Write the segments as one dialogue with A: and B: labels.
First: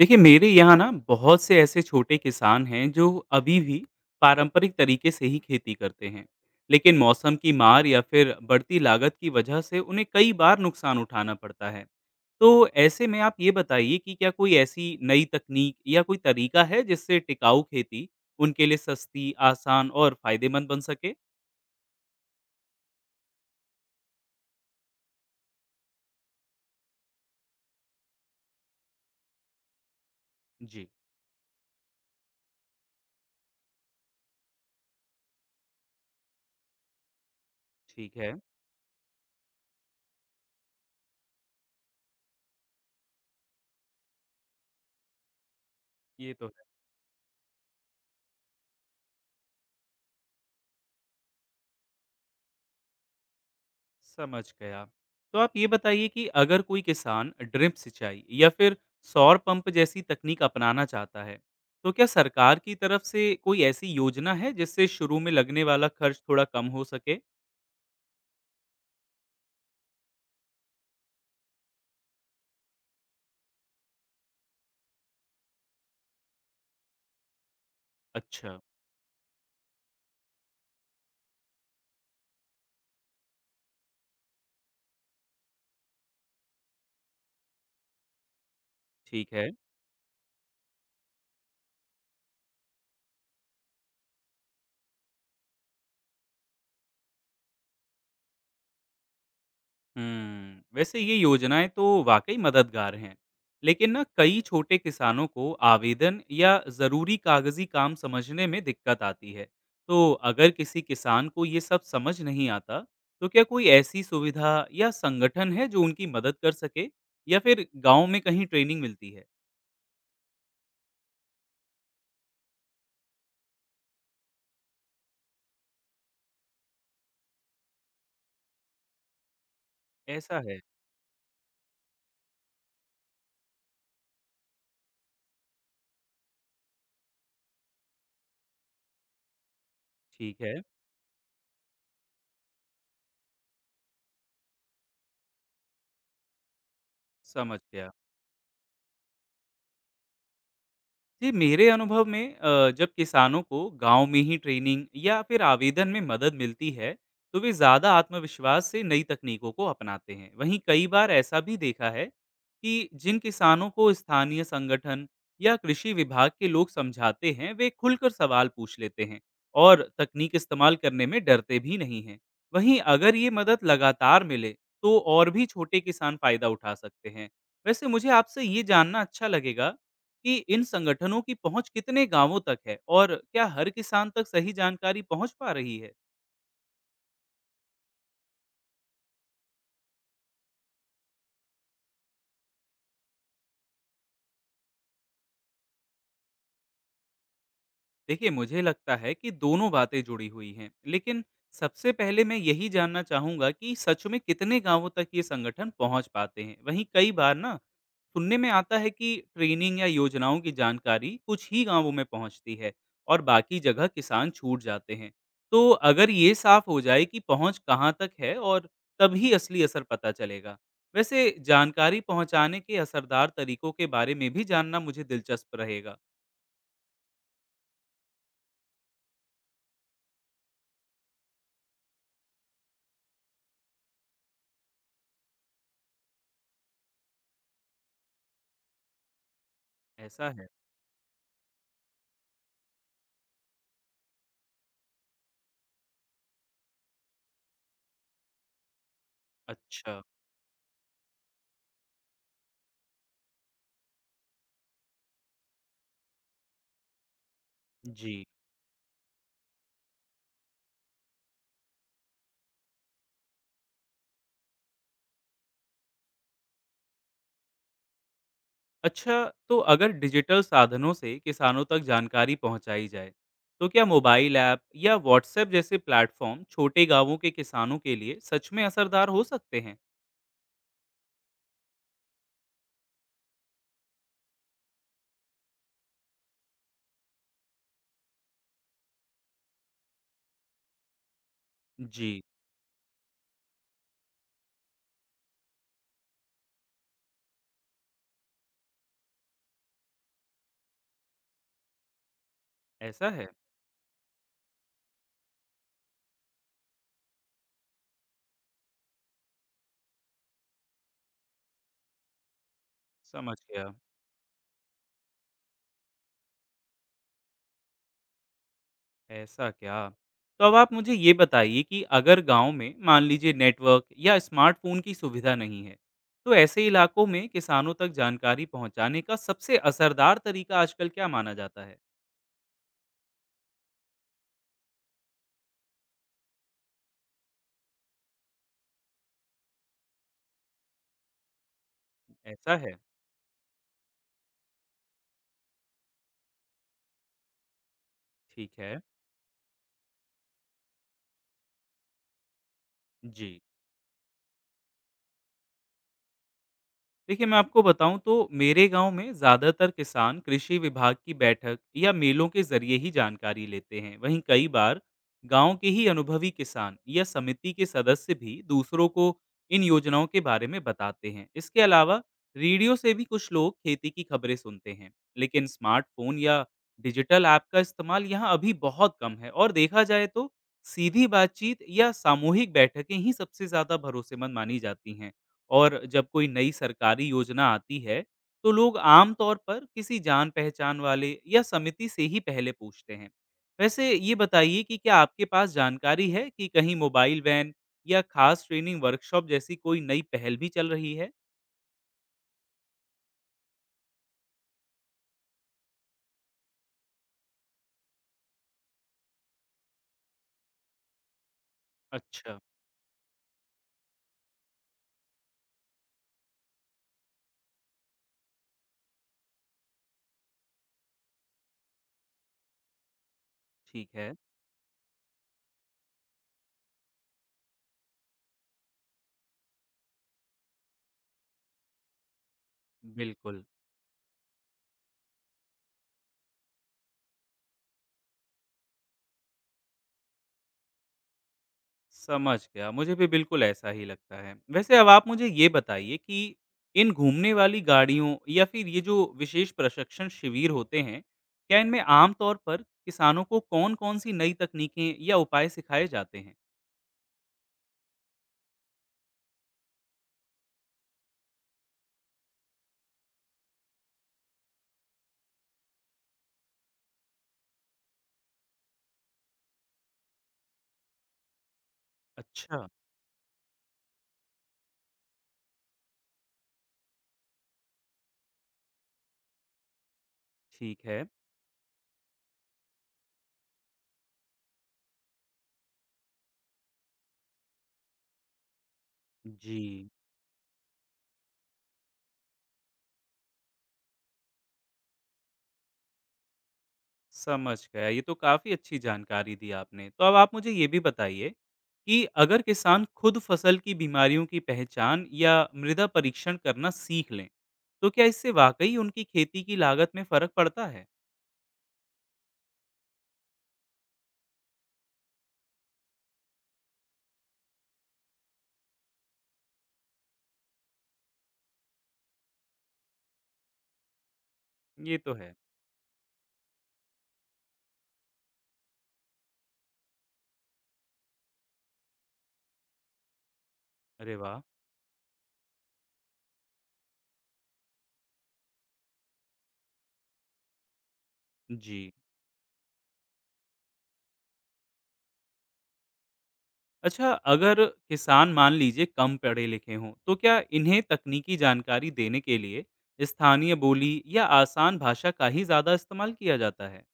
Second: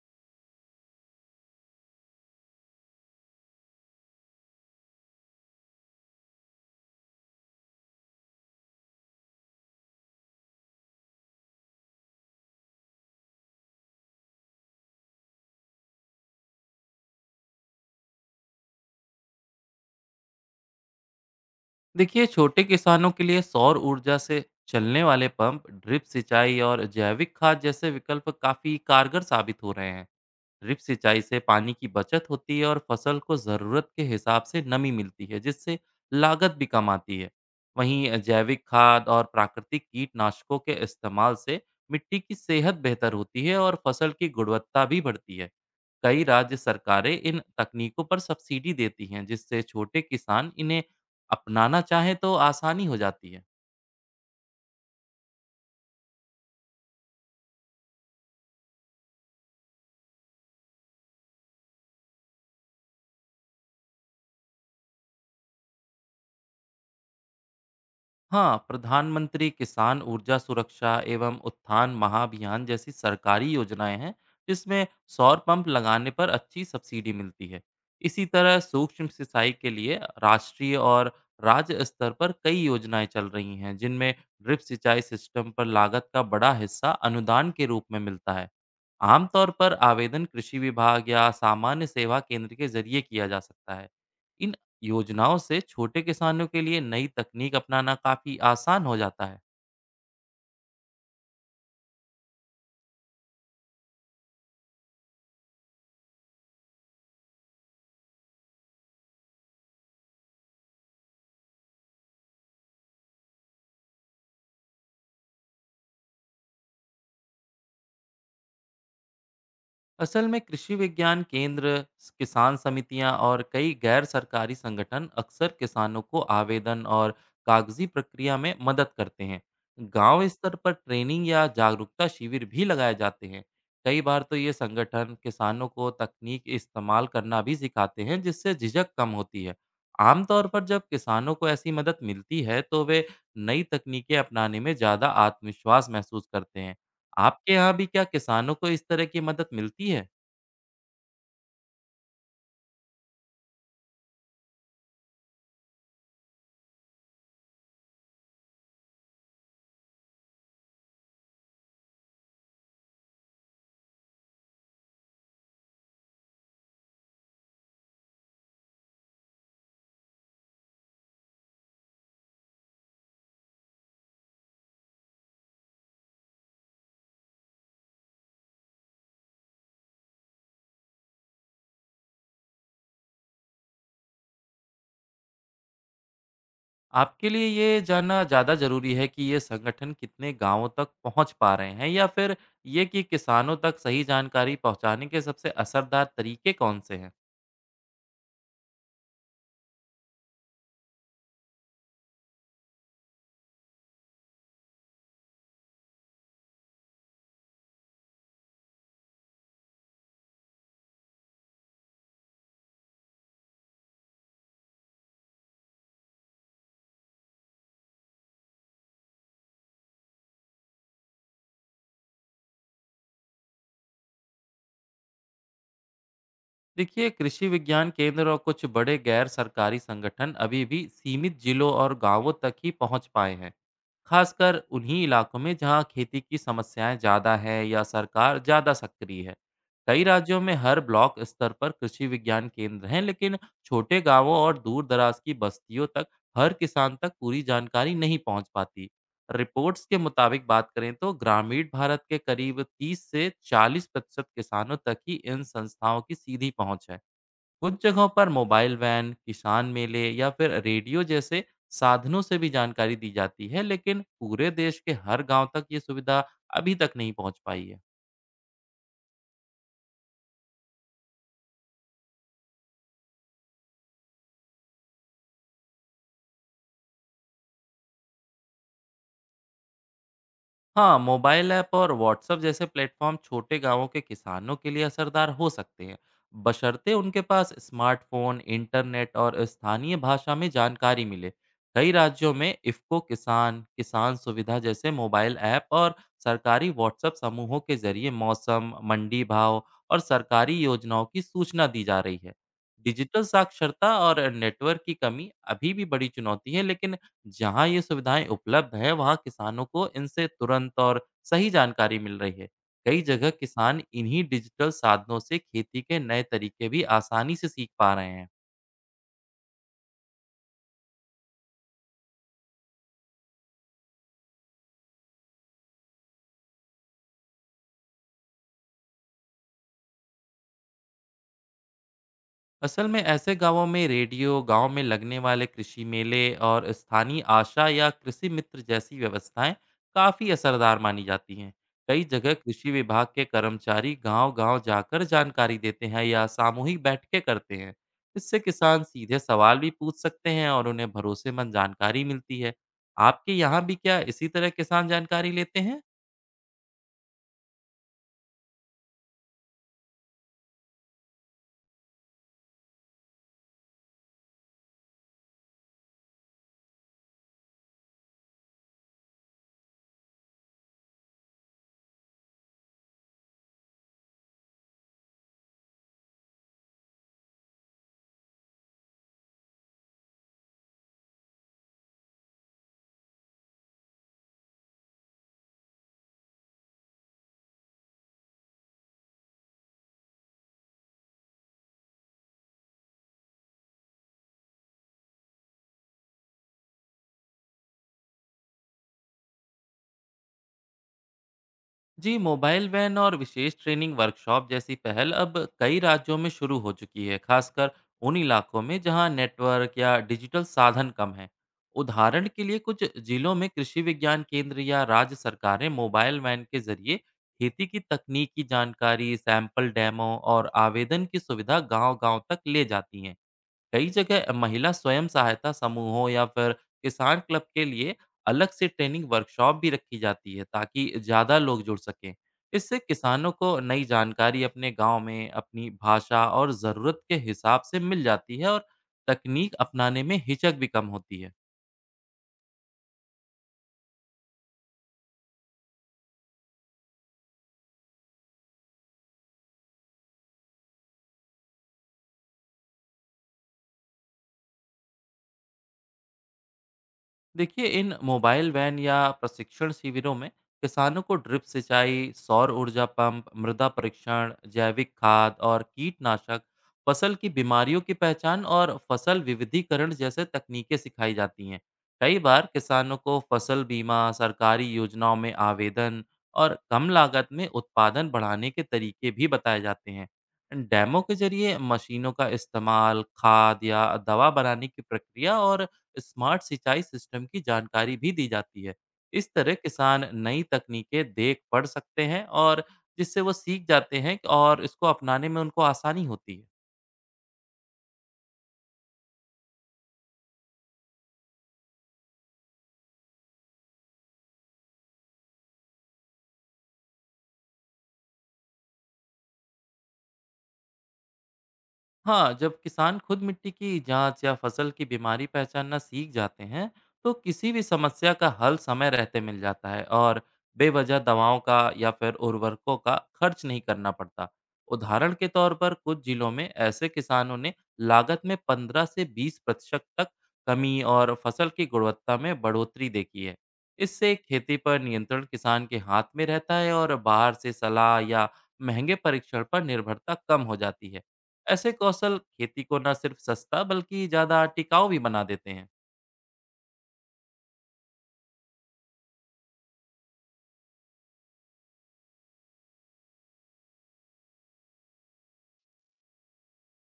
A: देखिए मेरे यहाँ ना बहुत से ऐसे छोटे किसान हैं जो अभी भी पारंपरिक तरीके से ही खेती करते हैं। लेकिन मौसम की मार या फिर बढ़ती लागत की वजह से उन्हें कई बार नुकसान उठाना पड़ता है। तो ऐसे में आप ये बताइए कि क्या कोई ऐसी नई तकनीक या कोई तरीका है जिससे टिकाऊ खेती उनके लिए सस्ती आसान और फायदेमंद बन सके।
B: देखिए, छोटे किसानों के लिए सौर ऊर्जा से चलने वाले पंप, ड्रिप सिंचाई और जैविक खाद जैसे विकल्प काफी कारगर साबित हो रहे हैं। ड्रिप
A: जी।
B: सिंचाई से पानी की बचत होती है और फसल को ज़रूरत के हिसाब से नमी मिलती है, जिससे लागत भी कम आती है।
A: ठीक
B: वहीं
A: है।
B: जैविक खाद और प्राकृतिक कीटनाशकों के इस्तेमाल से मिट्टी की सेहत बेहतर होती है और फसल की गुणवत्ता भी बढ़ती है। कई
A: ये तो
B: राज्य
A: है।
B: सरकारें इन तकनीकों पर सब्सिडी देती हैं, जिससे छोटे किसान इन्हें अपनाना चाहें तो आसानी हो जाती है।
A: समझ गया। तो आप ये बताइए कि अगर कोई किसान ड्रिप सिंचाई या फिर सौर पंप जैसी तकनीक अपनाना चाहता है, तो क्या सरकार की तरफ से कोई ऐसी योजना है जिससे शुरू में लगने वाला खर्च थोड़ा कम हो सके?
B: हाँ, प्रधानमंत्री किसान ऊर्जा सुरक्षा एवं उत्थान महाभियान जैसी सरकारी योजनाएं हैं, जिसमें सौर पंप लगाने पर अच्छी सब्सिडी मिलती है। इसी
A: अच्छा,
B: तरह सूक्ष्म सिंचाई के लिए राष्ट्रीय और राज्य स्तर पर कई योजनाएं चल रही हैं, जिनमें ड्रिप सिंचाई सिस्टम पर लागत का बड़ा हिस्सा अनुदान के रूप में मिलता है।
A: ठीक है।
B: आमतौर पर आवेदन कृषि विभाग या सामान्य सेवा केंद्र के जरिए किया जा सकता है। योजनाओं से छोटे किसानों के लिए नई तकनीक अपनाना काफी आसान हो जाता है।
A: हुँ, वैसे ये योजनाएँ तो वाक़ई मददगार हैं, लेकिन ना कई छोटे किसानों को आवेदन या ज़रूरी कागज़ी काम समझने में दिक्कत आती है। तो अगर किसी किसान को ये सब समझ नहीं आता, तो क्या कोई ऐसी सुविधा या संगठन है जो उनकी मदद कर सके? या फिर गाँव में कहीं ट्रेनिंग मिलती है?
B: असल में कृषि विज्ञान केंद्र, किसान समितियां और कई गैर सरकारी संगठन अक्सर किसानों को आवेदन और कागजी प्रक्रिया में मदद करते हैं। गांव
A: ऐसा
B: स्तर
A: है,
B: पर ट्रेनिंग या जागरूकता शिविर भी लगाए जाते हैं। कई बार तो ये संगठन किसानों को तकनीक इस्तेमाल करना भी सिखाते हैं, जिससे झिझक कम होती है।
A: ठीक
B: आमतौर
A: है,
B: पर जब किसानों को ऐसी मदद मिलती है, तो वे नई तकनीकें अपनाने में ज़्यादा आत्मविश्वास महसूस करते हैं। आपके
A: समझ
B: यहाँ भी
A: गया।
B: क्या किसानों को इस तरह की मदद मिलती है?
A: जी, मेरे अनुभव में जब किसानों को गांव में ही ट्रेनिंग या फिर आवेदन में मदद मिलती है, तो वे ज़्यादा आत्मविश्वास से नई तकनीकों को अपनाते हैं। वहीं कई बार ऐसा भी देखा है कि जिन किसानों को स्थानीय संगठन या कृषि विभाग के लोग समझाते हैं, वे खुलकर सवाल पूछ लेते हैं और तकनीक इस्तेमाल करने में डरते भी नहीं हैं। वहीं अगर ये मदद लगातार मिले, तो और भी छोटे किसान फायदा उठा सकते हैं। वैसे मुझे आपसे ये जानना अच्छा लगेगा कि इन संगठनों की पहुँच कितने गाँवों तक है और क्या हर किसान तक सही जानकारी पहुँच पा रही है?
B: आपके लिए ये जानना ज़्यादा ज़रूरी है कि ये संगठन कितने गाँवों तक पहुँच पा रहे हैं, या फिर ये कि किसानों तक सही जानकारी पहुँचाने के सबसे असरदार तरीके कौन-से हैं?
A: देखिए, मुझे लगता है कि दोनों बातें जुड़ी हुई हैं, लेकिन सबसे पहले मैं यही जानना चाहूँगा कि सच में कितने गाँवों तक ये संगठन पहुँच पाते हैं। वहीं कई बार ना सुनने में आता है कि ट्रेनिंग या योजनाओं की जानकारी कुछ ही गांवों में पहुंचती है और बाकी जगह किसान छूट जाते हैं। तो अगर ये साफ हो जाए कि पहुंच कहां तक है और तभी असली असर पता चलेगा। वैसे जानकारी पहुंचाने के असरदार तरीकों के बारे में भी जानना मुझे दिलचस्प रहेगा।
B: देखिए, कृषि विज्ञान केंद्र और कुछ बड़े गैर सरकारी संगठन अभी भी सीमित जिलों और गाँवों तक ही पहुँच पाए हैं। खासकर उन्हीं इलाकों में जहां खेती की समस्याएं ज़्यादा है या सरकार ज़्यादा सक्रिय है। कई
A: ऐसा
B: राज्यों
A: है।
B: में हर ब्लॉक स्तर पर कृषि विज्ञान केंद्र हैं, लेकिन छोटे गांवों और दूर दराज की बस्तियों तक, हर किसान तक पूरी जानकारी नहीं पहुंच पाती। रिपोर्ट्स के
A: अच्छा।
B: मुताबिक बात करें तो ग्रामीण भारत के करीब 30 से 40% किसानों तक ही इन संस्थाओं की सीधी पहुंच है। कुछ जगहों
A: जी।
B: पर मोबाइल वैन, किसान मेले या फिर रेडियो जैसे साधनों से भी जानकारी दी जाती है, लेकिन पूरे देश के हर गांव तक ये सुविधा अभी तक नहीं पहुंच पाई है।
A: अच्छा, तो अगर डिजिटल साधनों से किसानों तक जानकारी पहुंचाई जाए, तो क्या मोबाइल ऐप या व्हाट्सएप जैसे प्लेटफॉर्म छोटे गांवों के किसानों के लिए सच में असरदार हो सकते हैं?
B: हाँ, मोबाइल ऐप और व्हाट्सएप जैसे प्लेटफॉर्म छोटे गांवों के किसानों के लिए असरदार हो सकते हैं, बशर्ते उनके पास स्मार्टफोन, इंटरनेट और स्थानीय भाषा में जानकारी मिले। कई
A: जी,
B: राज्यों में इफ्को किसान, किसान सुविधा जैसे मोबाइल ऐप और सरकारी व्हाट्सएप समूहों के जरिए मौसम, मंडी भाव और सरकारी योजनाओं की सूचना दी जा रही है।
A: ऐसा
B: डिजिटल
A: है।
B: साक्षरता और नेटवर्क की कमी अभी भी बड़ी चुनौती है, लेकिन जहाँ ये सुविधाएं उपलब्ध है, वहाँ किसानों को इनसे तुरंत और सही जानकारी मिल रही है। कई जगह
A: समझ गया।
B: किसान इन्हीं डिजिटल साधनों से खेती के नए तरीके भी आसानी से सीख पा रहे हैं।
A: ऐसा क्या? तो अब आप मुझे ये बताइए कि अगर गांव में मान लीजिए नेटवर्क या स्मार्टफोन की सुविधा नहीं है, तो ऐसे इलाकों में किसानों तक जानकारी पहुंचाने का सबसे असरदार तरीका आजकल क्या माना जाता है?
B: असल में ऐसे गांवों में रेडियो, गांव में लगने वाले कृषि मेले और स्थानीय आशा या कृषि मित्र जैसी व्यवस्थाएं काफी असरदार मानी जाती हैं। कई जगह
A: ऐसा
B: कृषि
A: है।
B: विभाग के कर्मचारी गांव-गांव जाकर जानकारी देते हैं या सामूहिक बैठकें करते हैं। इससे
A: ठीक है।
B: किसान सीधे सवाल भी पूछ सकते हैं और उन्हें भरोसेमंद जानकारी मिलती है।
A: जी।
B: आपके यहाँ भी क्या इसी तरह किसान जानकारी लेते हैं?
A: देखिए, मैं आपको बताऊँ तो मेरे गाँव में ज़्यादातर किसान कृषि विभाग की बैठक या मेलों के ज़रिए ही जानकारी लेते हैं। वहीं कई बार गाँव के ही अनुभवी किसान या समिति के सदस्य भी दूसरों को इन योजनाओं के बारे में बताते हैं। इसके अलावा रेडियो से भी कुछ लोग खेती की खबरें सुनते हैं। लेकिन स्मार्टफ़ोन या डिजिटल ऐप का इस्तेमाल यहाँ अभी बहुत कम है और देखा जाए तो सीधी बातचीत या सामूहिक बैठकें ही सबसे ज़्यादा भरोसेमंद मानी जाती हैं। और जब कोई नई सरकारी योजना आती है, तो लोग आम तौर पर किसी जान-पहचान वाले या समिति से ही पहले पूछते हैं। वैसे ये बताइए कि क्या आपके पास जानकारी है कि कहीं मोबाइल वैन या खास ट्रेनिंग वर्कशॉप जैसी कोई नई पहल भी चल रही है?
B: जी, मोबाइल वैन और विशेष ट्रेनिंग वर्कशॉप जैसी पहल अब कई राज्यों में शुरू हो चुकी है, खासकर उन इलाकों में जहां नेटवर्क या डिजिटल साधन कम हैं। उदाहरण
A: अच्छा।
B: के लिए कुछ जिलों में कृषि विज्ञान केंद्र या राज्य सरकारें मोबाइल वैन के जरिए खेती की तकनीकी जानकारी, सैंपल डेमो और आवेदन की सुविधा गांव-गांव तक ले जाती हैं। कई
A: ठीक है।
B: जगह महिला स्वयं सहायता समूहों या फिर किसान क्लब के लिए अलग से ट्रेनिंग वर्कशॉप भी रखी जाती है, ताकि ज़्यादा लोग जुड़ सकें। इससे किसानों
A: बिल्कुल।
B: को नई जानकारी अपने गांव में अपनी भाषा और ज़रूरत के हिसाब से मिल जाती है और तकनीक अपनाने में हिचक भी कम होती है।
A: समझ गया, मुझे भी बिल्कुल ऐसा ही लगता है। वैसे अब आप मुझे ये बताइए कि इन घूमने वाली गाड़ियों या फिर ये जो विशेष प्रशिक्षण शिविर होते हैं, क्या इनमें आम तौर पर किसानों को कौन-कौन सी नई तकनीकें या उपाय सिखाए जाते हैं?
B: देखिए, इन मोबाइल वैन या प्रशिक्षण शिविरों में किसानों को ड्रिप सिंचाई, सौर ऊर्जा पंप, मृदा परीक्षण, जैविक खाद और कीटनाशक, फसल की बीमारियों की पहचान और फसल विविधीकरण जैसे तकनीकें सिखाई जाती हैं। कई बार
A: अच्छा।
B: किसानों को फसल बीमा, सरकारी योजनाओं में आवेदन और कम लागत में उत्पादन बढ़ाने के तरीके भी बताए जाते हैं।
A: ठीक
B: डैमों
A: है।
B: के जरिए मशीनों का इस्तेमाल, खाद या दवा बनाने की प्रक्रिया और स्मार्ट सिंचाई सिस्टम की जानकारी भी दी जाती है। इस तरह
A: जी।
B: किसान नई तकनीकें देख पढ़ सकते हैं और जिससे वो सीख जाते हैं और इसको अपनाने में उनको आसानी होती है।
A: समझ गया। ये तो काफ़ी अच्छी जानकारी दी आपने। तो अब आप मुझे ये भी बताइए कि अगर किसान खुद फसल की बीमारियों की पहचान या मृदा परीक्षण करना सीख लें, तो क्या इससे वाक़ई उनकी खेती की लागत में फ़र्क पड़ता है?
B: हाँ, जब किसान खुद मिट्टी की जांच या फसल की बीमारी पहचानना सीख जाते हैं, तो किसी भी समस्या का हल समय रहते मिल जाता है और बेवजह दवाओं का या फिर उर्वरकों का खर्च नहीं करना पड़ता।
A: ये तो
B: उदाहरण के
A: है।
B: तौर पर कुछ जिलों में ऐसे किसानों ने लागत में 15 से 20% तक कमी और फसल की गुणवत्ता में बढ़ोतरी देखी है। इससे
A: अरे वाह!
B: खेती पर नियंत्रण किसान के हाथ में रहता है और बाहर से सलाह या महंगे परीक्षण पर निर्भरता कम हो जाती है। ऐसे
A: जी।
B: कौशल खेती को न सिर्फ सस्ता बल्कि ज्यादा टिकाऊ भी बना देते हैं।
A: अच्छा, अगर किसान मान लीजिए कम पढ़े-लिखे हों, तो क्या इन्हें तकनीकी जानकारी देने के लिए स्थानीय बोली या आसान भाषा का ही ज़्यादा इस्तेमाल किया जाता है?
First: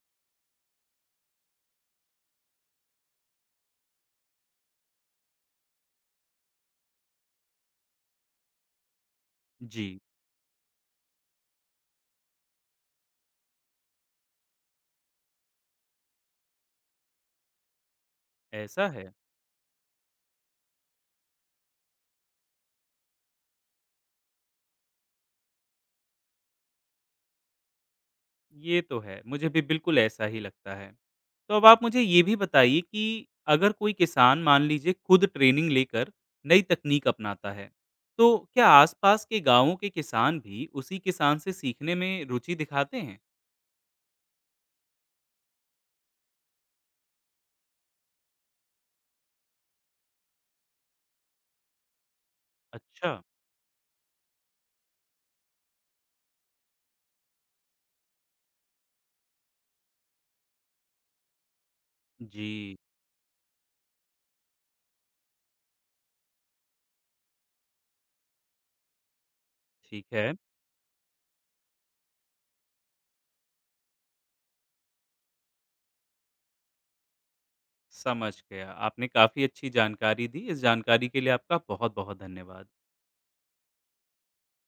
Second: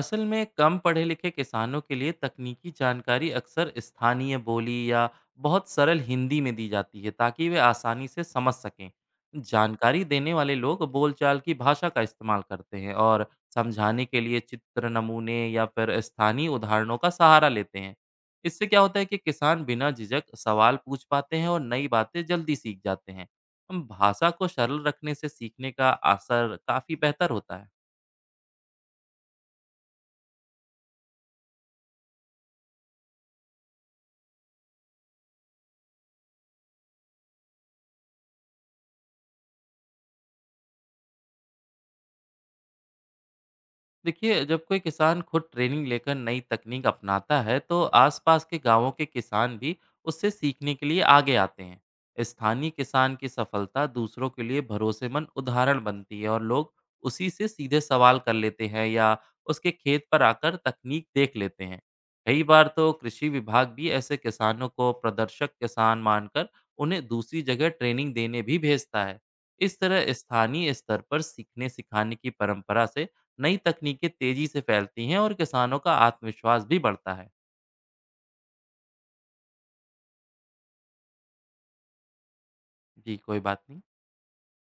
B: असल में कम पढ़े लिखे किसानों के लिए तकनीकी जानकारी अक्सर स्थानीय बोली या बहुत सरल हिंदी में दी जाती है, ताकि वे आसानी से समझ सकें।
A: जी,
B: जानकारी देने वाले लोग बोलचाल की भाषा का इस्तेमाल करते हैं और समझाने के लिए चित्र, नमूने या फिर स्थानीय उदाहरणों का सहारा लेते हैं। इससे क्या
A: ऐसा
B: होता है
A: है।
B: कि किसान बिना झिझक सवाल पूछ पाते हैं और नई बातें जल्दी सीख जाते हैं। हम भाषा को सरल रखने से सीखने का असर काफ़ी बेहतर होता है।
A: ये तो है, मुझे भी बिल्कुल ऐसा ही लगता है। तो अब आप मुझे ये भी बताइए कि अगर कोई किसान मान लीजिए खुद ट्रेनिंग लेकर नई तकनीक अपनाता है, तो क्या आसपास के गाँवों के किसान भी उसी किसान से सीखने में रुचि दिखाते हैं?
B: देखिए, जब कोई किसान खुद ट्रेनिंग लेकर नई तकनीक अपनाता है, तो आसपास के गांवों के किसान भी उससे सीखने के लिए आगे आते हैं। स्थानीय
A: अच्छा,
B: किसान की सफलता दूसरों के लिए भरोसेमंद उदाहरण बनती है और लोग उसी से सीधे सवाल कर लेते हैं या उसके खेत पर आकर तकनीक देख लेते हैं। कई बार
A: जी,
B: तो कृषि विभाग भी ऐसे किसानों को प्रदर्शक किसान मानकर उन्हें दूसरी जगह ट्रेनिंग देने भी भेजता है। इस
A: ठीक
B: तरह
A: है,
B: स्थानीय स्तर पर सीखने सिखाने की परंपरा से नई तकनीकें तेजी से फैलती हैं और किसानों का आत्मविश्वास भी बढ़ता है।
A: समझ गया। आपने काफ़ी अच्छी जानकारी दी, इस जानकारी के लिए आपका बहुत-बहुत धन्यवाद।
B: जी, कोई बात नहीं।